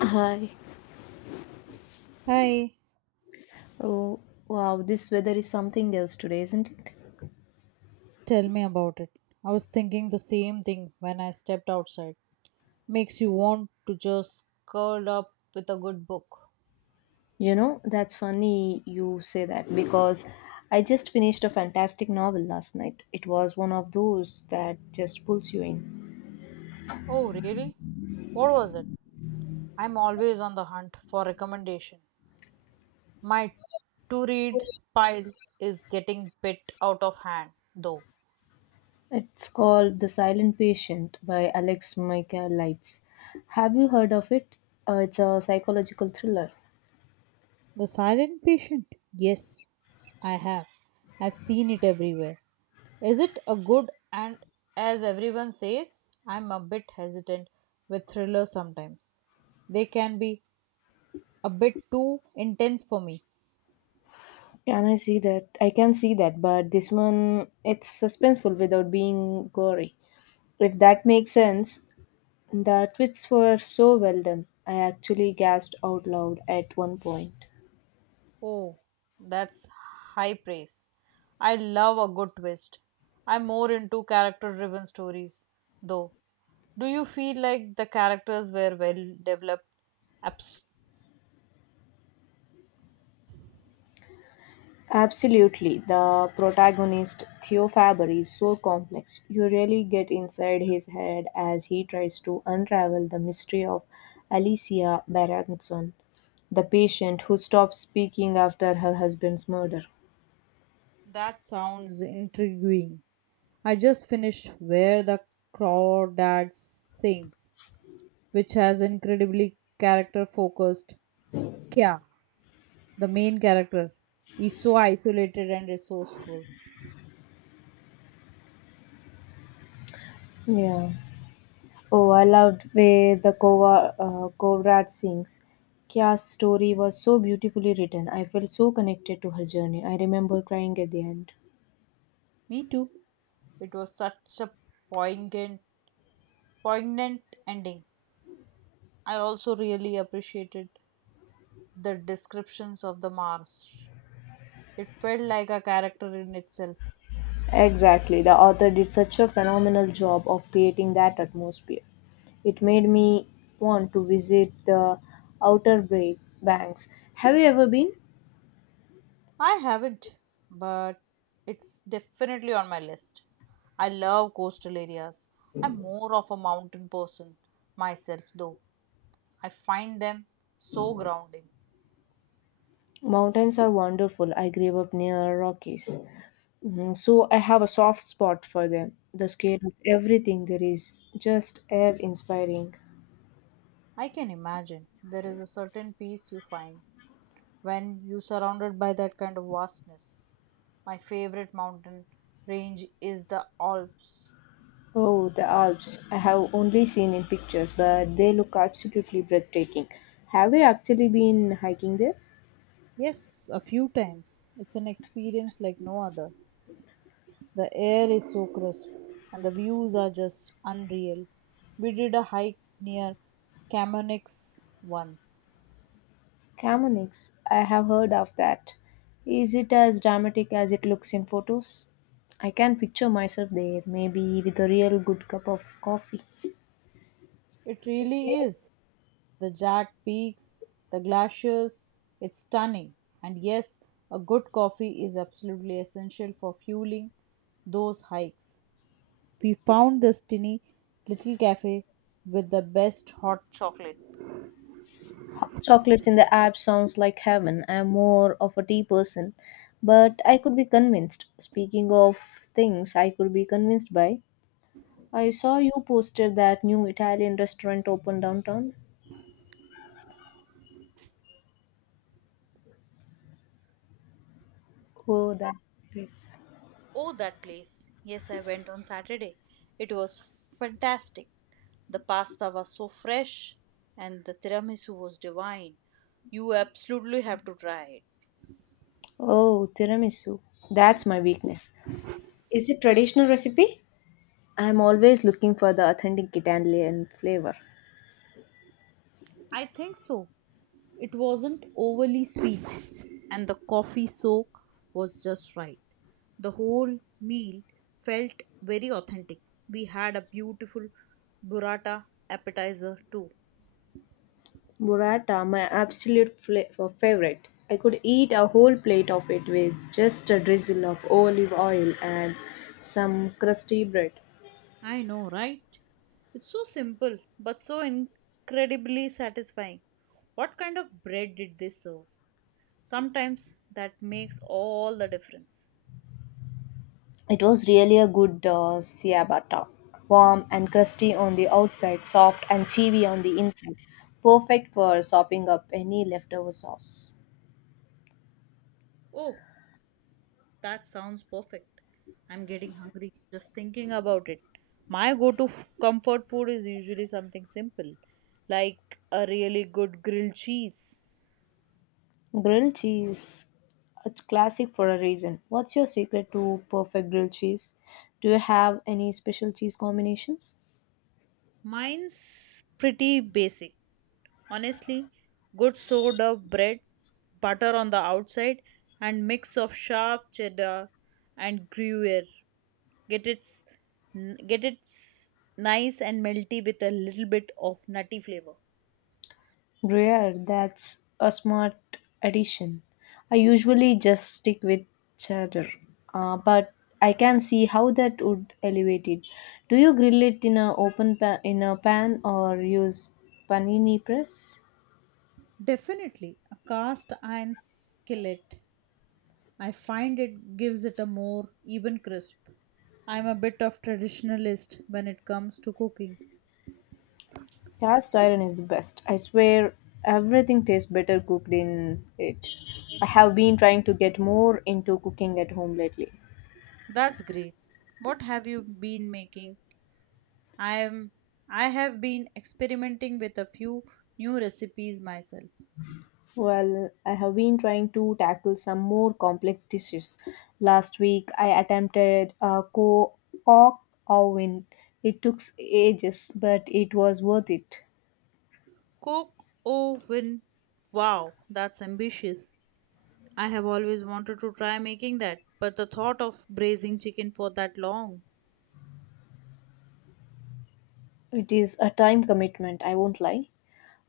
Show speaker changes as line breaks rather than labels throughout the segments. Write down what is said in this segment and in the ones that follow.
Hi.
Hi,
Oh, wow, this weather is something else today, isn't it?
tell me about it. I was thinking the same thing when I stepped outside. Makes you want to just curl up with a good book.
You know, that's funny you say that because I just finished a fantastic novel last night. It was one of those that just pulls you in.
Oh, really? What was it? I'm always on the hunt for recommendation. My to read pile is getting bit out of hand though.
It's called The Silent Patient by Alex Michael Lights. Have you heard of it? It's a psychological thriller.
The Silent Patient? Yes, I have. I've seen it everywhere. Is it a good and as everyone says, I'm a bit hesitant with thrillers sometimes. They can be a bit too intense for me.
Can I see that? I can see that, but this one, it's suspenseful without being gory. If that makes sense, the twists were so well done. I actually gasped out loud at one point.
Oh, that's high praise. I love a good twist. I'm more into character driven stories, though. Do you feel like the characters were well developed? Abs-
Absolutely. The protagonist, Theo Faber, is so complex. You really get inside his head as he tries to unravel the mystery of Alicia Berenson, the patient who stopped speaking after her husband's murder.
that sounds intriguing. I just finished Where the Crawdads Sings, which has incredibly character focused. Kya, the main character, is so isolated and resourceful.
Yeah. Oh, I loved way the Kovrat sings. Kya's story was so beautifully written. I felt so connected to her journey. I remember crying at the end.
Me too. It was such a poignant, poignant ending. I also really appreciated the descriptions of the Mars. It felt like a character in itself.
Exactly. The author did such a phenomenal job of creating that atmosphere. It made me want to visit the Outer Bay Banks. Have you ever been?
I haven't, but it's definitely on my list. I love coastal areas. I'm more of a mountain person myself, though. I find them so grounding.
Mountains are wonderful. I grew up near Rockies. Mhm. So I have a soft spot for them. The scale of everything there is just awe-inspiring.
I can imagine there is a certain peace you find when you're surrounded by that kind of vastness. My favorite mountain range is the Alps.
Oh, the Alps. I have only seen in pictures, but they look absolutely breathtaking. Have you actually been hiking there?
Yes, a few times. It's an experience like no other. The air is so crisp and the views are just unreal. We did a hike near Chamonix once.
Chamonix. I have heard of that. Is it as dramatic as it looks in photos? I can picture myself there, maybe with a real good cup of coffee.
It really is the jagged peaks, the glaciers. It's stunning. And yes, a good coffee is absolutely essential for fueling those hikes. We found this tiny little cafe with the best hot chocolate.
Hot chocolates in the app sounds like heaven. I'm more of a tea person, but I could be convinced. Speaking of things I could be convinced by, I saw you posted that new Italian restaurant opened downtown. Oh, that place.
Oh, that place. Yes, I went on Saturday. It was fantastic. The pasta was so fresh and the tiramisu was divine. You absolutely have to try it.
Oh, tiramisu. That's my weakness. Is it traditional recipe? I'm always looking for the authentic Italian flavor.
I think so. It wasn't overly sweet, and the coffee soak was just right. The whole meal felt very authentic. We had a beautiful burrata appetizer too.
Burrata, my absolute favorite. I could eat a whole plate of it with just a drizzle of olive oil and some crusty bread.
I know, right? It's so simple but so incredibly satisfying. What kind of bread did they serve? Sometimes that makes all the difference.
It was really a good ciabatta, warm and crusty on the outside, soft and chewy on the inside. Perfect for sopping up any leftover sauce.
Oh, that sounds perfect. I'm getting hungry just thinking about it. My go to comfort food is usually something simple, like a really good grilled cheese.
Grilled cheese, a classic for a reason. What's your secret to perfect grilled cheese? Do you have any special cheese combinations?
Mine's pretty basic. Honestly, good sort of bread, butter on the outside, and mix of sharp cheddar and gruyere. Get its get its nice and melty with a little bit of nutty flavor.
Rare, that's a smart addition. I usually just stick with cheddar, but I can see how that would elevate it. Do you grill it in a pan or use panini press?
Definitely, a cast iron skillet. I find it gives it a more even crisp. I'm a bit of traditionalist when it comes to cooking.
Cast iron is the best. I swear everything tastes better cooked in it. I have been trying to get more into cooking at home lately.
That's great. What have you been making? I am I have been experimenting with a few new recipes myself.
Well, I have been trying to tackle some more complex dishes. Last week, I attempted a cock oven. It took ages, but it was worth it.
Cook oven. Wow, that's ambitious. I have always wanted to try making that, but the thought of braising chicken for that long.
It is a time commitment, I won't lie.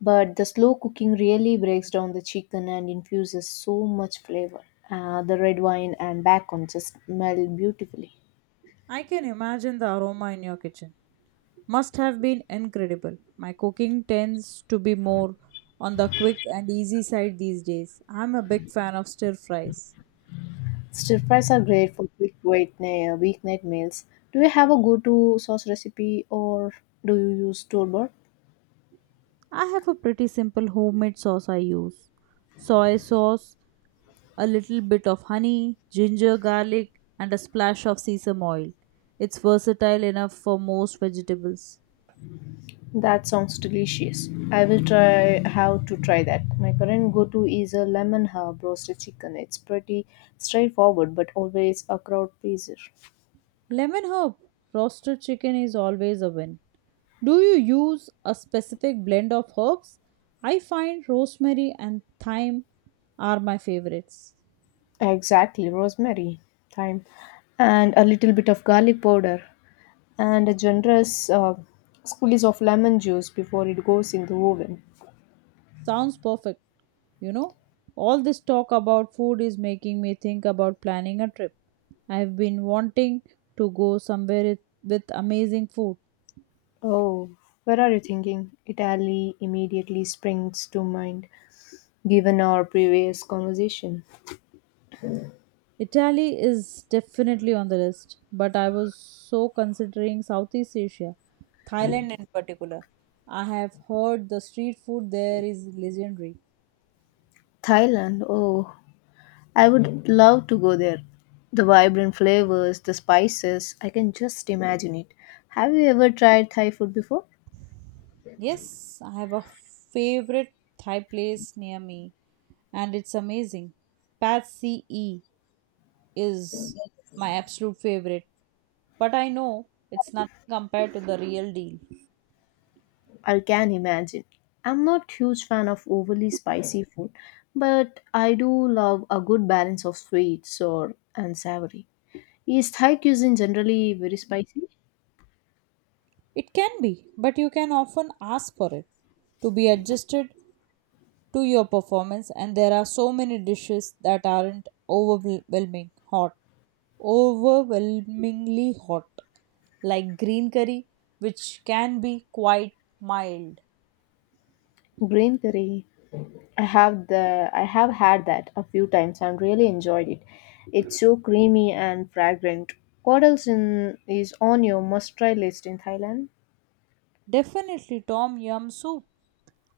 But the slow cooking really breaks down the chicken and infuses so much flavor. The red wine and bacon just meld beautifully.
I can imagine the aroma in your kitchen must have been incredible. My cooking tends to be more on the quick and easy side these days. I'm a big fan of stir fries.
Stir fries are great for quick weeknight meals. Do you have a go-to sauce recipe or do you use store-bought?
I have a pretty simple homemade sauce I use: soy sauce, a little bit of honey, ginger, garlic, and a splash of sesame oil. It's versatile enough for most vegetables.
That sounds delicious. I will try how to try that. My current go-to is a lemon herb roasted chicken. It's pretty straightforward, but always a crowd pleaser.
Lemon herb, roasted chicken is always a win. Do you use a specific blend of herbs? I find rosemary and thyme are my favorites.
Exactly, rosemary, thyme, and a little bit of garlic powder, and a generous squeeze of lemon juice before it goes in the oven.
Sounds perfect, you know. All this talk about food is making me think about planning a trip. I've been wanting to go with amazing food.
Oh, where are you thinking? Italy immediately springs to mind given our previous conversation.
Italy is definitely on the list, but I was so considering Southeast Asia, Thailand in particular. I have heard the street food there is legendary.
Thailand, oh, I would love to go there. The vibrant flavors, the spices, I can just imagine it. Have you ever tried Thai food before?
Yes, I have a favorite Thai place near me, and it's amazing. Pad C E is my absolute favorite, but I know it's nothing compared to the real deal.
I can imagine. I'm not huge fan of overly spicy food, but I do love a good balance of sweet, sour, and savory. Is Thai cuisine generally very spicy?
It can be, but you can often ask for it to be adjusted to your performance, and there are so many dishes that aren't overwhelmingly hot, like green curry, which can be quite mild.
Green curry. I have had that a few times and really enjoyed it. It's so creamy and fragrant. What else is on your must-try list in Thailand?
Definitely Tom Yum soup.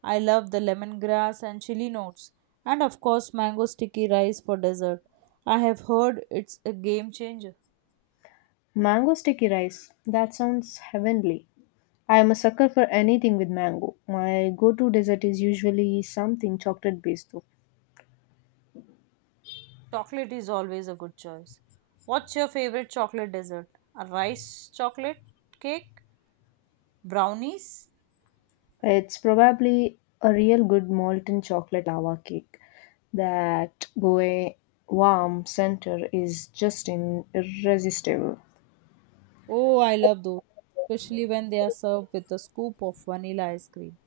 I love the lemongrass and chili notes. And of course, mango sticky rice for dessert. I have heard it's a game changer.
Mango sticky rice. That sounds heavenly. I am a sucker for anything with mango. My go-to dessert is usually something chocolate-based though.
Chocolate is always a good choice. What's your favorite chocolate dessert? A rice chocolate cake? Brownies?
It's probably a real good molten chocolate lava cake. That goe warm center is just in irresistible.
Oh, I love those, especially when they are served with a scoop of vanilla ice cream.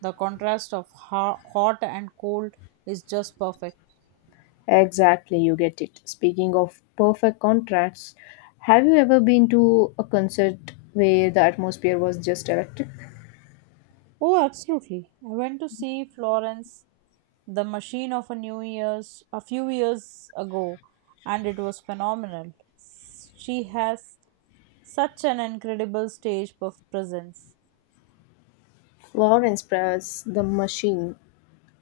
The contrast of hot and cold is just perfect.
Exactly, you get it. Speaking of perfect contrasts, have you ever been to a concert where the atmosphere was just electric?
Oh, absolutely. I went to see Florence the machine of a new year's a few years ago and it was phenomenal. She has such an incredible presence.
Lawrence Press, The Machine.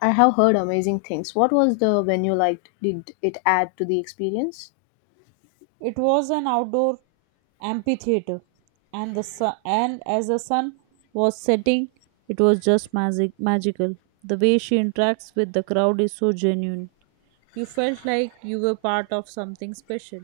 I have heard amazing things. What was the venue like? Did it add to the experience?
It was an outdoor amphitheater, and as the sun was setting it was just magical. The way she interacts with the crowd is so genuine. You felt like you were part of something special.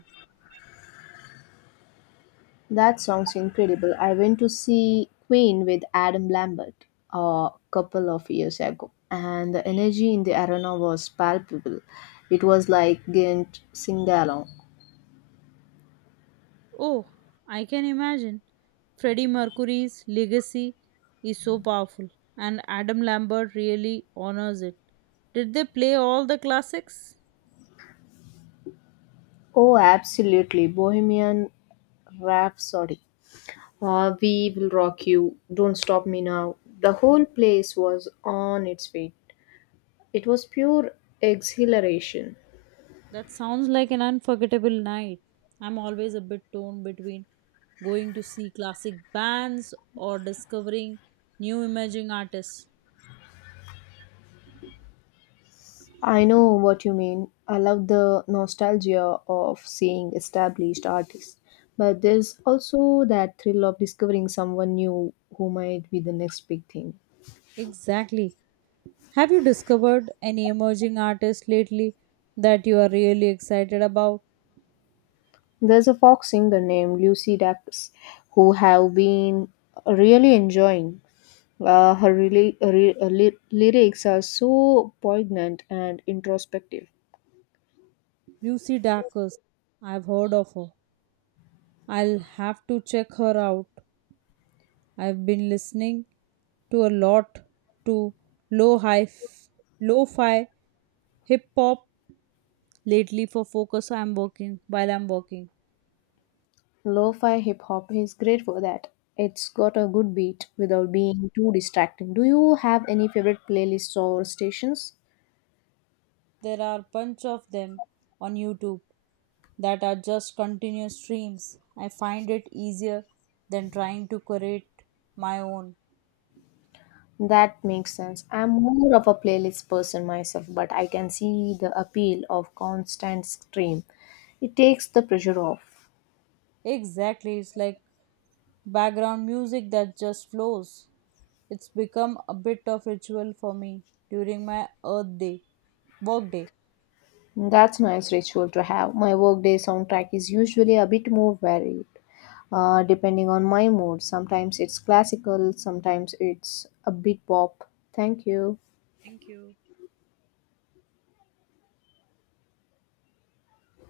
That sounds incredible. I went to see Queen with Adam Lambert a couple of years ago, and the energy in the arena was palpable. It was like Ghent sing along.
Oh, I can imagine. Freddie Mercury's legacy is so powerful, and Adam Lambert really honors it. Did they play all the classics?
Oh, absolutely. Bohemian Rhapsody. We will rock you. Don't stop me now. The whole place was on its feet. It was pure exhilaration.
That sounds like an unforgettable night. I'm always a bit torn between going to see classic bands or discovering new emerging artists.
I know what you mean. I love the nostalgia of seeing established artists. But there's also that thrill of discovering someone new who might be the next big thing.
Exactly. Have you discovered any emerging artists lately that you are really excited about?
There's a folk singer named Lucy Dacus who have been really enjoying. Her lyrics are so poignant and introspective.
Lucy Dacus. I've heard of her. I'll have to check her out. I've been listening to a lot to low hi lo-fi hip hop lately for focus. I'm working while I'm working.
Lo-fi hip hop is great for that. It's got a good beat without being too distracting. Do you have any favorite playlists or stations?
There are a bunch of them on YouTube that are just continuous streams. I find it easier than trying to create my own.
That makes sense. I'm more of a playlist person myself, but I can see the appeal of constant stream. It takes the pressure off.
Exactly, it's like background music that just flows. It's become a bit of ritual for me during my Earth Day work day.
That's nice ritual to have. My workday soundtrack is usually a bit more varied, depending on my mood. Sometimes it's classical, sometimes it's a bit pop. Thank you.
Thank you.